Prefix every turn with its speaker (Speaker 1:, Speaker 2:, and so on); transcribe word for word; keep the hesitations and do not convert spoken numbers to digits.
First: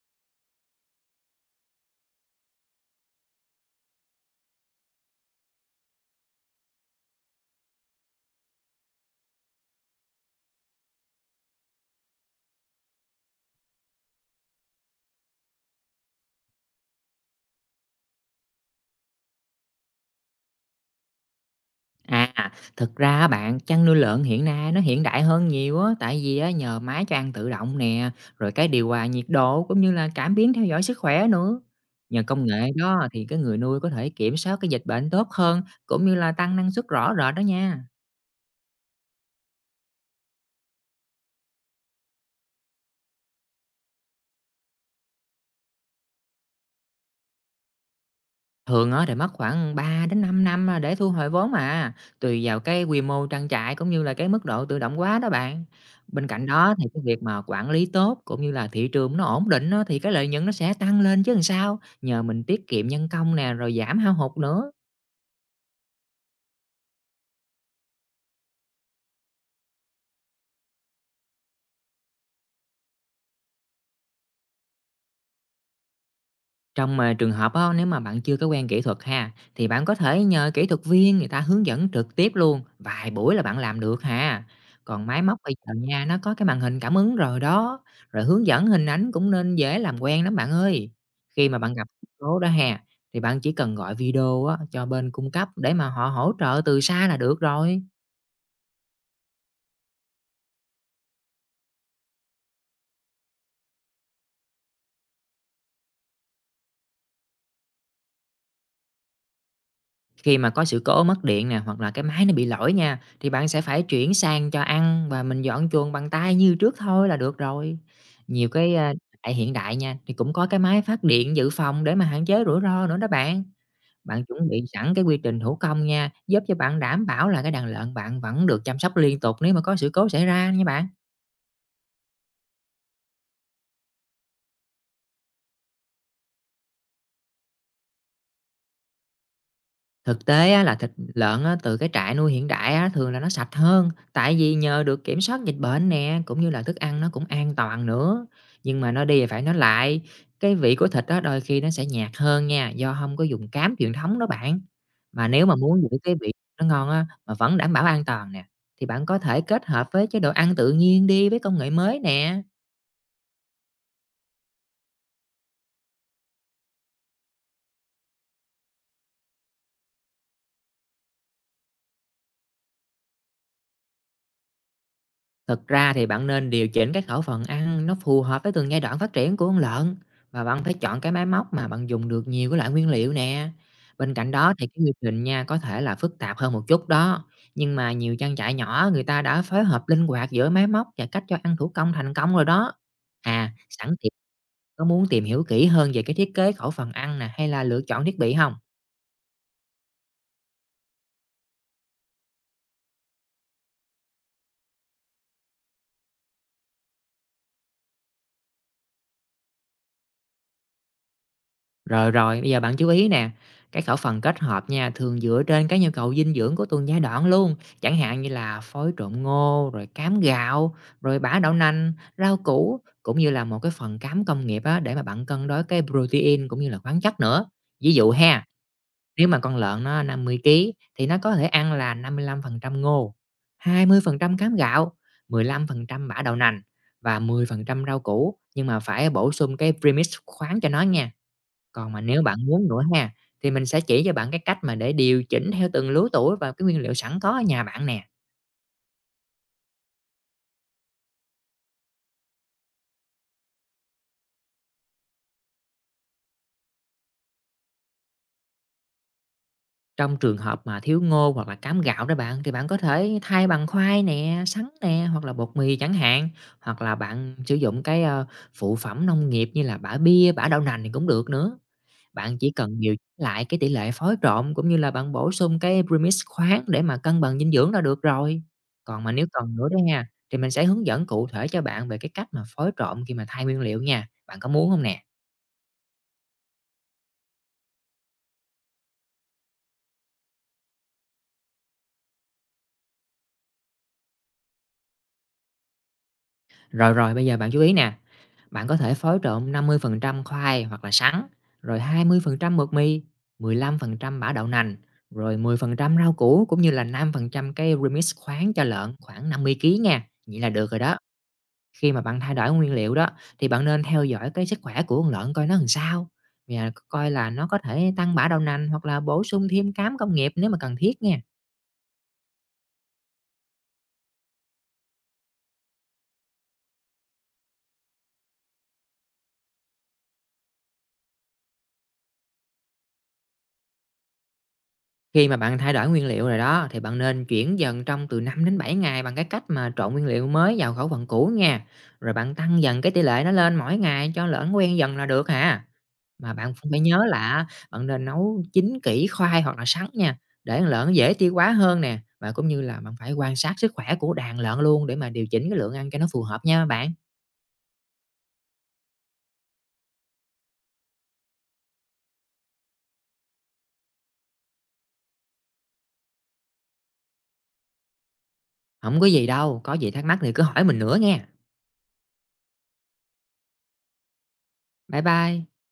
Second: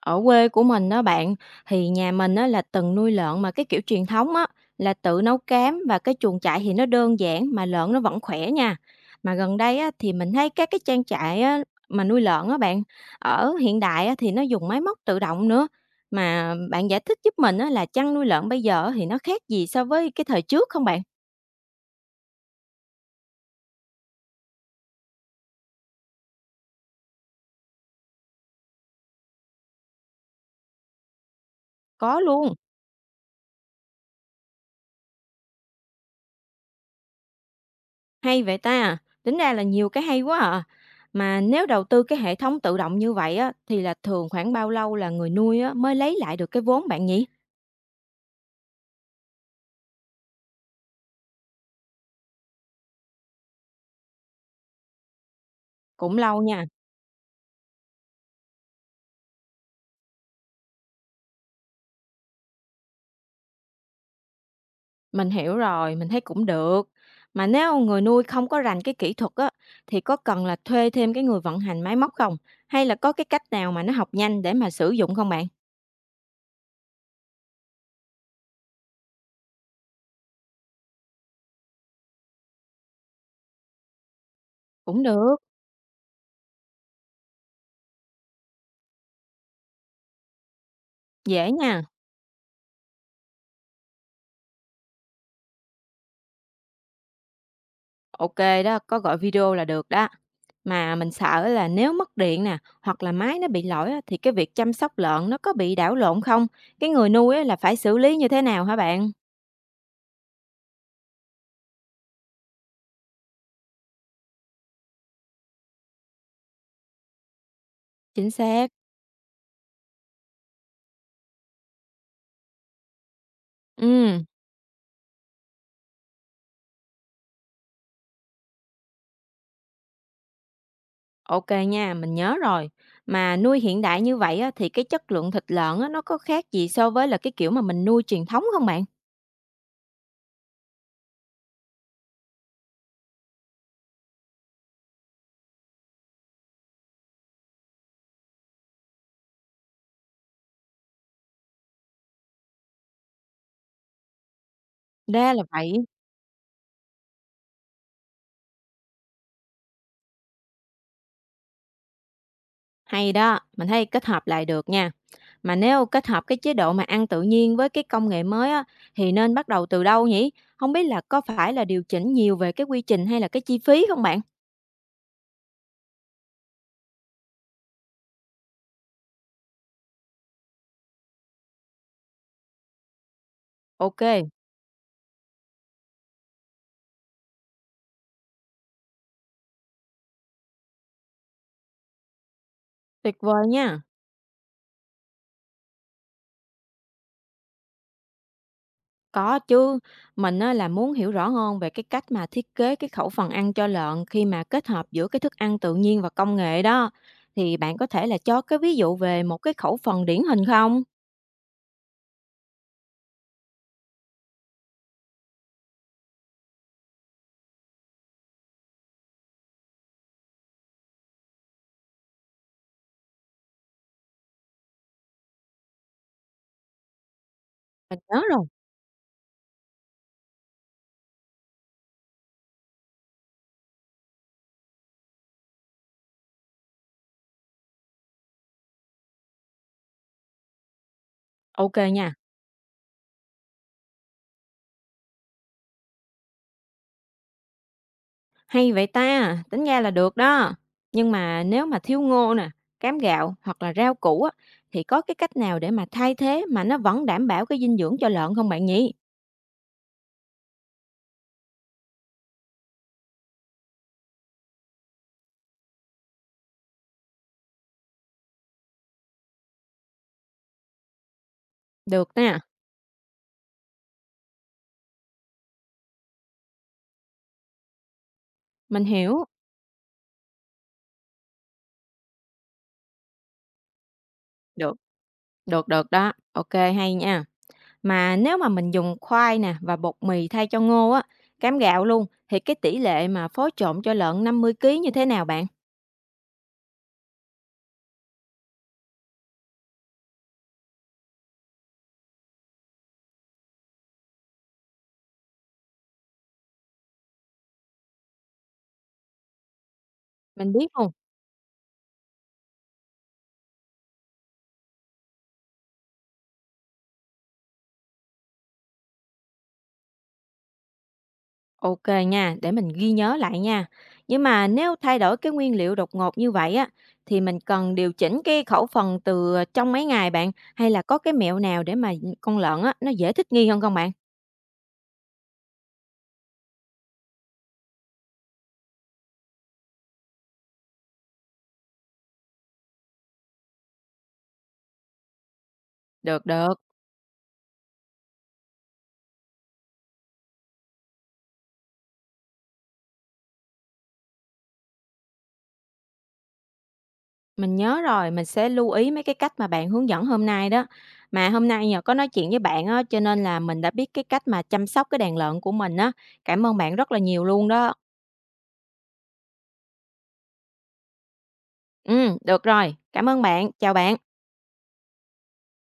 Speaker 1: Ở quê của mình đó bạn, thì nhà mình á là từng nuôi lợn mà cái kiểu truyền thống á là tự nấu cám và cái chuồng trại thì nó đơn giản mà lợn nó vẫn khỏe nha. Mà gần đây á thì mình thấy các cái trang trại á mà nuôi lợn á bạn, ở hiện đại á thì nó dùng máy móc tự động nữa. Mà bạn giải thích giúp mình á là chăn nuôi lợn bây giờ thì nó khác gì so với cái thời trước không bạn?
Speaker 2: À, thực ra á bạn, chăn nuôi lợn hiện nay nó hiện đại hơn nhiều á, tại vì á nhờ máy cho ăn tự động nè, rồi cái điều hòa nhiệt độ cũng như là cảm biến theo dõi sức khỏe nữa.
Speaker 1: Có
Speaker 2: Nhờ công
Speaker 1: luôn.
Speaker 2: nghệ đó thì cái người nuôi có thể kiểm soát cái dịch bệnh tốt hơn cũng như là tăng năng suất rõ rệt đó nha.
Speaker 1: Hay vậy ta! Tính ra là nhiều cái hay quá à! Mà nếu đầu tư cái hệ thống tự động như vậy á, thì là thường khoảng bao lâu là người nuôi á, mới lấy lại được cái vốn bạn nhỉ?
Speaker 2: Thường á, thì mất khoảng ba đến 5 năm, à, để thu hồi vốn mà tùy vào cái quy mô trang trại cũng như là cái mức độ tự động hóa đó bạn.
Speaker 1: Cũng
Speaker 2: Bên
Speaker 1: lâu
Speaker 2: cạnh
Speaker 1: nha,
Speaker 2: đó thì cái việc mà quản lý tốt cũng như là thị trường nó ổn định á, thì cái lợi nhuận nó sẽ tăng lên chứ làm sao, nhờ mình tiết kiệm nhân công nè, rồi giảm hao hụt nữa.
Speaker 1: mình hiểu rồi, mình thấy cũng được. Mà nếu người nuôi không có rành cái kỹ thuật á, thì có cần là thuê thêm cái người vận hành máy móc không? Hay là có cái cách nào mà nó học nhanh để mà sử dụng không bạn?
Speaker 2: Trong mà trường hợp á, nếu mà bạn chưa có quen kỹ thuật ha, thì bạn có thể nhờ kỹ thuật viên người ta hướng dẫn trực tiếp luôn, vài buổi là bạn làm được ha.
Speaker 1: Cũng
Speaker 2: Còn máy
Speaker 1: được,
Speaker 2: móc bây giờ nha, nó có cái màn hình cảm ứng rồi đó, rồi hướng dẫn hình ảnh cũng nên dễ làm quen lắm bạn ơi. Khi
Speaker 1: dễ
Speaker 2: mà bạn
Speaker 1: nha.
Speaker 2: gặp số đó ha, thì bạn chỉ cần gọi video á, cho bên cung cấp để mà họ hỗ trợ từ xa là được rồi.
Speaker 1: OK đó, có gọi video là được đó. Mà mình sợ là nếu mất điện nè, hoặc là máy nó bị lỗi á, thì cái việc chăm sóc lợn nó có bị đảo lộn không? Cái người nuôi á, là phải xử lý như thế nào hả bạn?
Speaker 2: Khi mà có sự cố mất điện nè, hoặc là cái máy nó bị lỗi nha, thì bạn sẽ phải chuyển sang cho ăn và mình dọn chuồng bằng tay như trước thôi là được rồi.
Speaker 1: Chính
Speaker 2: Nhiều
Speaker 1: xác.
Speaker 2: cái, a, tại hiện đại nha, thì cũng có cái máy phát điện dự phòng để mà hạn chế rủi ro nữa đó bạn.
Speaker 1: Ừ,
Speaker 2: Bạn chuẩn bị sẵn cái quy trình thủ công nha, giúp cho bạn đảm bảo là cái đàn lợn bạn vẫn được chăm sóc liên tục nếu mà có sự cố xảy ra nha bạn.
Speaker 1: OK nha, mình nhớ rồi. Mà nuôi hiện đại như vậy á, thì cái chất lượng thịt lợn á, nó có khác gì so với là cái kiểu mà mình nuôi truyền thống không bạn?
Speaker 2: Thực tế á, là thịt lợn á, từ cái trại nuôi hiện đại á, thường là nó sạch hơn, tại vì nhờ được kiểm soát dịch bệnh nè, cũng như là thức ăn nó cũng an toàn nữa. Nhưng mà nó đi thì phải nói lại, cái vị của thịt đó đôi khi nó sẽ nhạt hơn nha, do không có dùng cám truyền thống đó bạn. Mà
Speaker 1: Ra là
Speaker 2: nếu mà
Speaker 1: vậy.
Speaker 2: muốn giữ cái vị nó ngon á, mà vẫn đảm bảo an toàn nè, thì bạn có thể kết hợp với chế độ ăn tự nhiên đi với công nghệ mới nè.
Speaker 1: Hay đó, mình thấy kết hợp lại được nha. Mà nếu kết hợp cái chế độ mà ăn tự nhiên với cái công nghệ mới á, thì nên bắt đầu từ đâu nhỉ? Không biết là có phải là điều chỉnh nhiều về cái quy trình hay là cái chi phí không bạn?
Speaker 2: Thực ra thì bạn nên điều chỉnh cái khẩu phần ăn nó phù hợp với từng giai đoạn phát triển của con lợn và bạn phải chọn cái máy móc mà bạn dùng được nhiều cái loại nguyên liệu nè. Bên cạnh
Speaker 1: OK,
Speaker 2: đó thì cái quy trình nha có thể là phức tạp hơn một chút đó. Nhưng mà nhiều trang trại nhỏ người ta đã phối hợp linh hoạt giữa máy móc và cách cho ăn thủ công thành công rồi đó.
Speaker 1: tuyệt vời
Speaker 2: À,
Speaker 1: nha.
Speaker 2: sẵn tiện có muốn tìm hiểu kỹ hơn về cái thiết kế khẩu phần ăn nè hay là lựa chọn thiết bị không?
Speaker 1: Có chứ, mình á là muốn hiểu rõ hơn về cái cách mà thiết kế cái khẩu phần ăn cho lợn khi mà kết hợp giữa cái thức ăn tự nhiên và công nghệ đó. Thì bạn có thể là cho cái ví dụ về một cái khẩu phần điển hình không?
Speaker 2: Rồi, rồi, bây giờ bạn chú ý nè, cái khẩu phần kết hợp nha, thường dựa trên cái nhu cầu dinh dưỡng của từng giai đoạn luôn, chẳng hạn như là phối trộn ngô, rồi cám gạo, rồi bã đậu nành, rau củ, cũng như là một cái phần cám công nghiệp á, để mà bạn cân đối cái protein cũng như là khoáng chất nữa. Ví
Speaker 1: Mình
Speaker 2: dụ
Speaker 1: nhớ
Speaker 2: ha,
Speaker 1: rồi.
Speaker 2: nếu mà con lợn nó năm mươi ký thì nó có thể ăn là năm mươi lăm phần trăm ngô, hai mươi phần trăm cám gạo, mười lăm phần trăm bã đậu nành và mười phần trăm rau củ, nhưng mà phải bổ sung cái premix khoáng cho nó nha.
Speaker 1: OK
Speaker 2: Còn mà
Speaker 1: nha.
Speaker 2: nếu bạn muốn nữa ha, thì mình sẽ chỉ cho bạn cái cách mà để điều chỉnh theo từng lứa tuổi và cái nguyên liệu sẵn có ở nhà bạn nè.
Speaker 1: Hay vậy ta, tính ra là được đó. Nhưng mà nếu mà thiếu ngô nè, cám gạo hoặc là rau củ á, thì có cái cách nào để mà thay thế mà nó vẫn đảm bảo cái dinh dưỡng cho lợn không bạn nhỉ?
Speaker 2: Trong trường hợp mà thiếu ngô hoặc là cám gạo đó bạn, thì bạn có thể thay bằng khoai nè, sắn nè, hoặc là bột mì chẳng hạn. Hoặc là bạn sử dụng cái, ờ, phụ phẩm nông nghiệp như là bã bia, bã đậu nành thì cũng được nữa.
Speaker 1: Được
Speaker 2: Bạn
Speaker 1: nè,
Speaker 2: chỉ cần điều chỉnh lại cái tỷ lệ phối trộn cũng như là bạn bổ sung cái premix khoáng để mà cân bằng dinh dưỡng là được rồi.
Speaker 1: mình
Speaker 2: Còn mà
Speaker 1: hiểu.
Speaker 2: nếu cần nữa đó nha, thì mình sẽ hướng dẫn cụ thể cho bạn về cái cách mà phối trộn khi mà thay nguyên liệu nha. Bạn có muốn
Speaker 1: Được,
Speaker 2: không nè?
Speaker 1: được, được đó. Ok, hay nha. Mà nếu mà mình dùng khoai nè và bột mì thay cho ngô á, cám gạo luôn, thì cái tỷ lệ mà phối trộn cho lợn năm mươi ký như thế nào bạn?
Speaker 2: Rồi, rồi, bây giờ bạn chú ý nè. Bạn có thể phối trộn năm mươi phần trăm khoai hoặc là sắn, rồi hai mươi phần trăm bột mì, mười lăm phần trăm bã đậu nành, rồi mười phần trăm rau củ cũng như là năm phần trăm cái remix khoáng cho lợn khoảng năm mươi ký nha. Vậy là
Speaker 1: Mình biết
Speaker 2: được rồi
Speaker 1: không?
Speaker 2: đó. Khi mà bạn thay đổi nguyên liệu đó, thì bạn nên theo dõi cái sức khỏe của con lợn coi nó làm sao, và coi là nó có thể tăng bã đậu nành hoặc là bổ sung thêm cám công nghiệp nếu mà cần thiết nha.
Speaker 1: Ok nha, để mình ghi nhớ lại nha. Nhưng mà nếu thay đổi cái nguyên liệu đột ngột như vậy á, thì mình cần điều chỉnh cái khẩu phần từ trong mấy ngày bạn, hay là có cái mẹo nào để mà con lợn á, nó dễ thích nghi hơn không bạn?
Speaker 2: Khi mà bạn thay đổi nguyên liệu rồi đó, thì bạn nên chuyển dần trong từ năm đến bảy ngày bằng cái cách mà trộn nguyên liệu mới vào khẩu phần cũ nha. Rồi bạn tăng dần cái tỷ lệ nó lên mỗi ngày cho lợn quen dần là được hả?
Speaker 1: Được
Speaker 2: Mà bạn
Speaker 1: được,
Speaker 2: cũng phải nhớ là bạn nên nấu chín kỹ khoai hoặc là sắn nha, để con lợn nó dễ tiêu hóa hơn nè, và cũng như là bạn phải quan sát sức khỏe của đàn lợn luôn để mà điều chỉnh cái lượng ăn cho nó phù hợp nha bạn.
Speaker 1: mình nhớ rồi, mình sẽ lưu ý mấy cái cách mà bạn hướng dẫn hôm nay đó. Mà hôm nay nhờ có nói chuyện với bạn á, cho nên là mình đã biết cái cách mà chăm sóc cái đàn lợn của mình á. Cảm ơn bạn rất là nhiều luôn đó.
Speaker 2: Không có gì đâu, có gì thắc mắc thì cứ hỏi mình nữa nghe.
Speaker 1: Ừ, được rồi, cảm ơn bạn, chào bạn.
Speaker 2: Bye bye.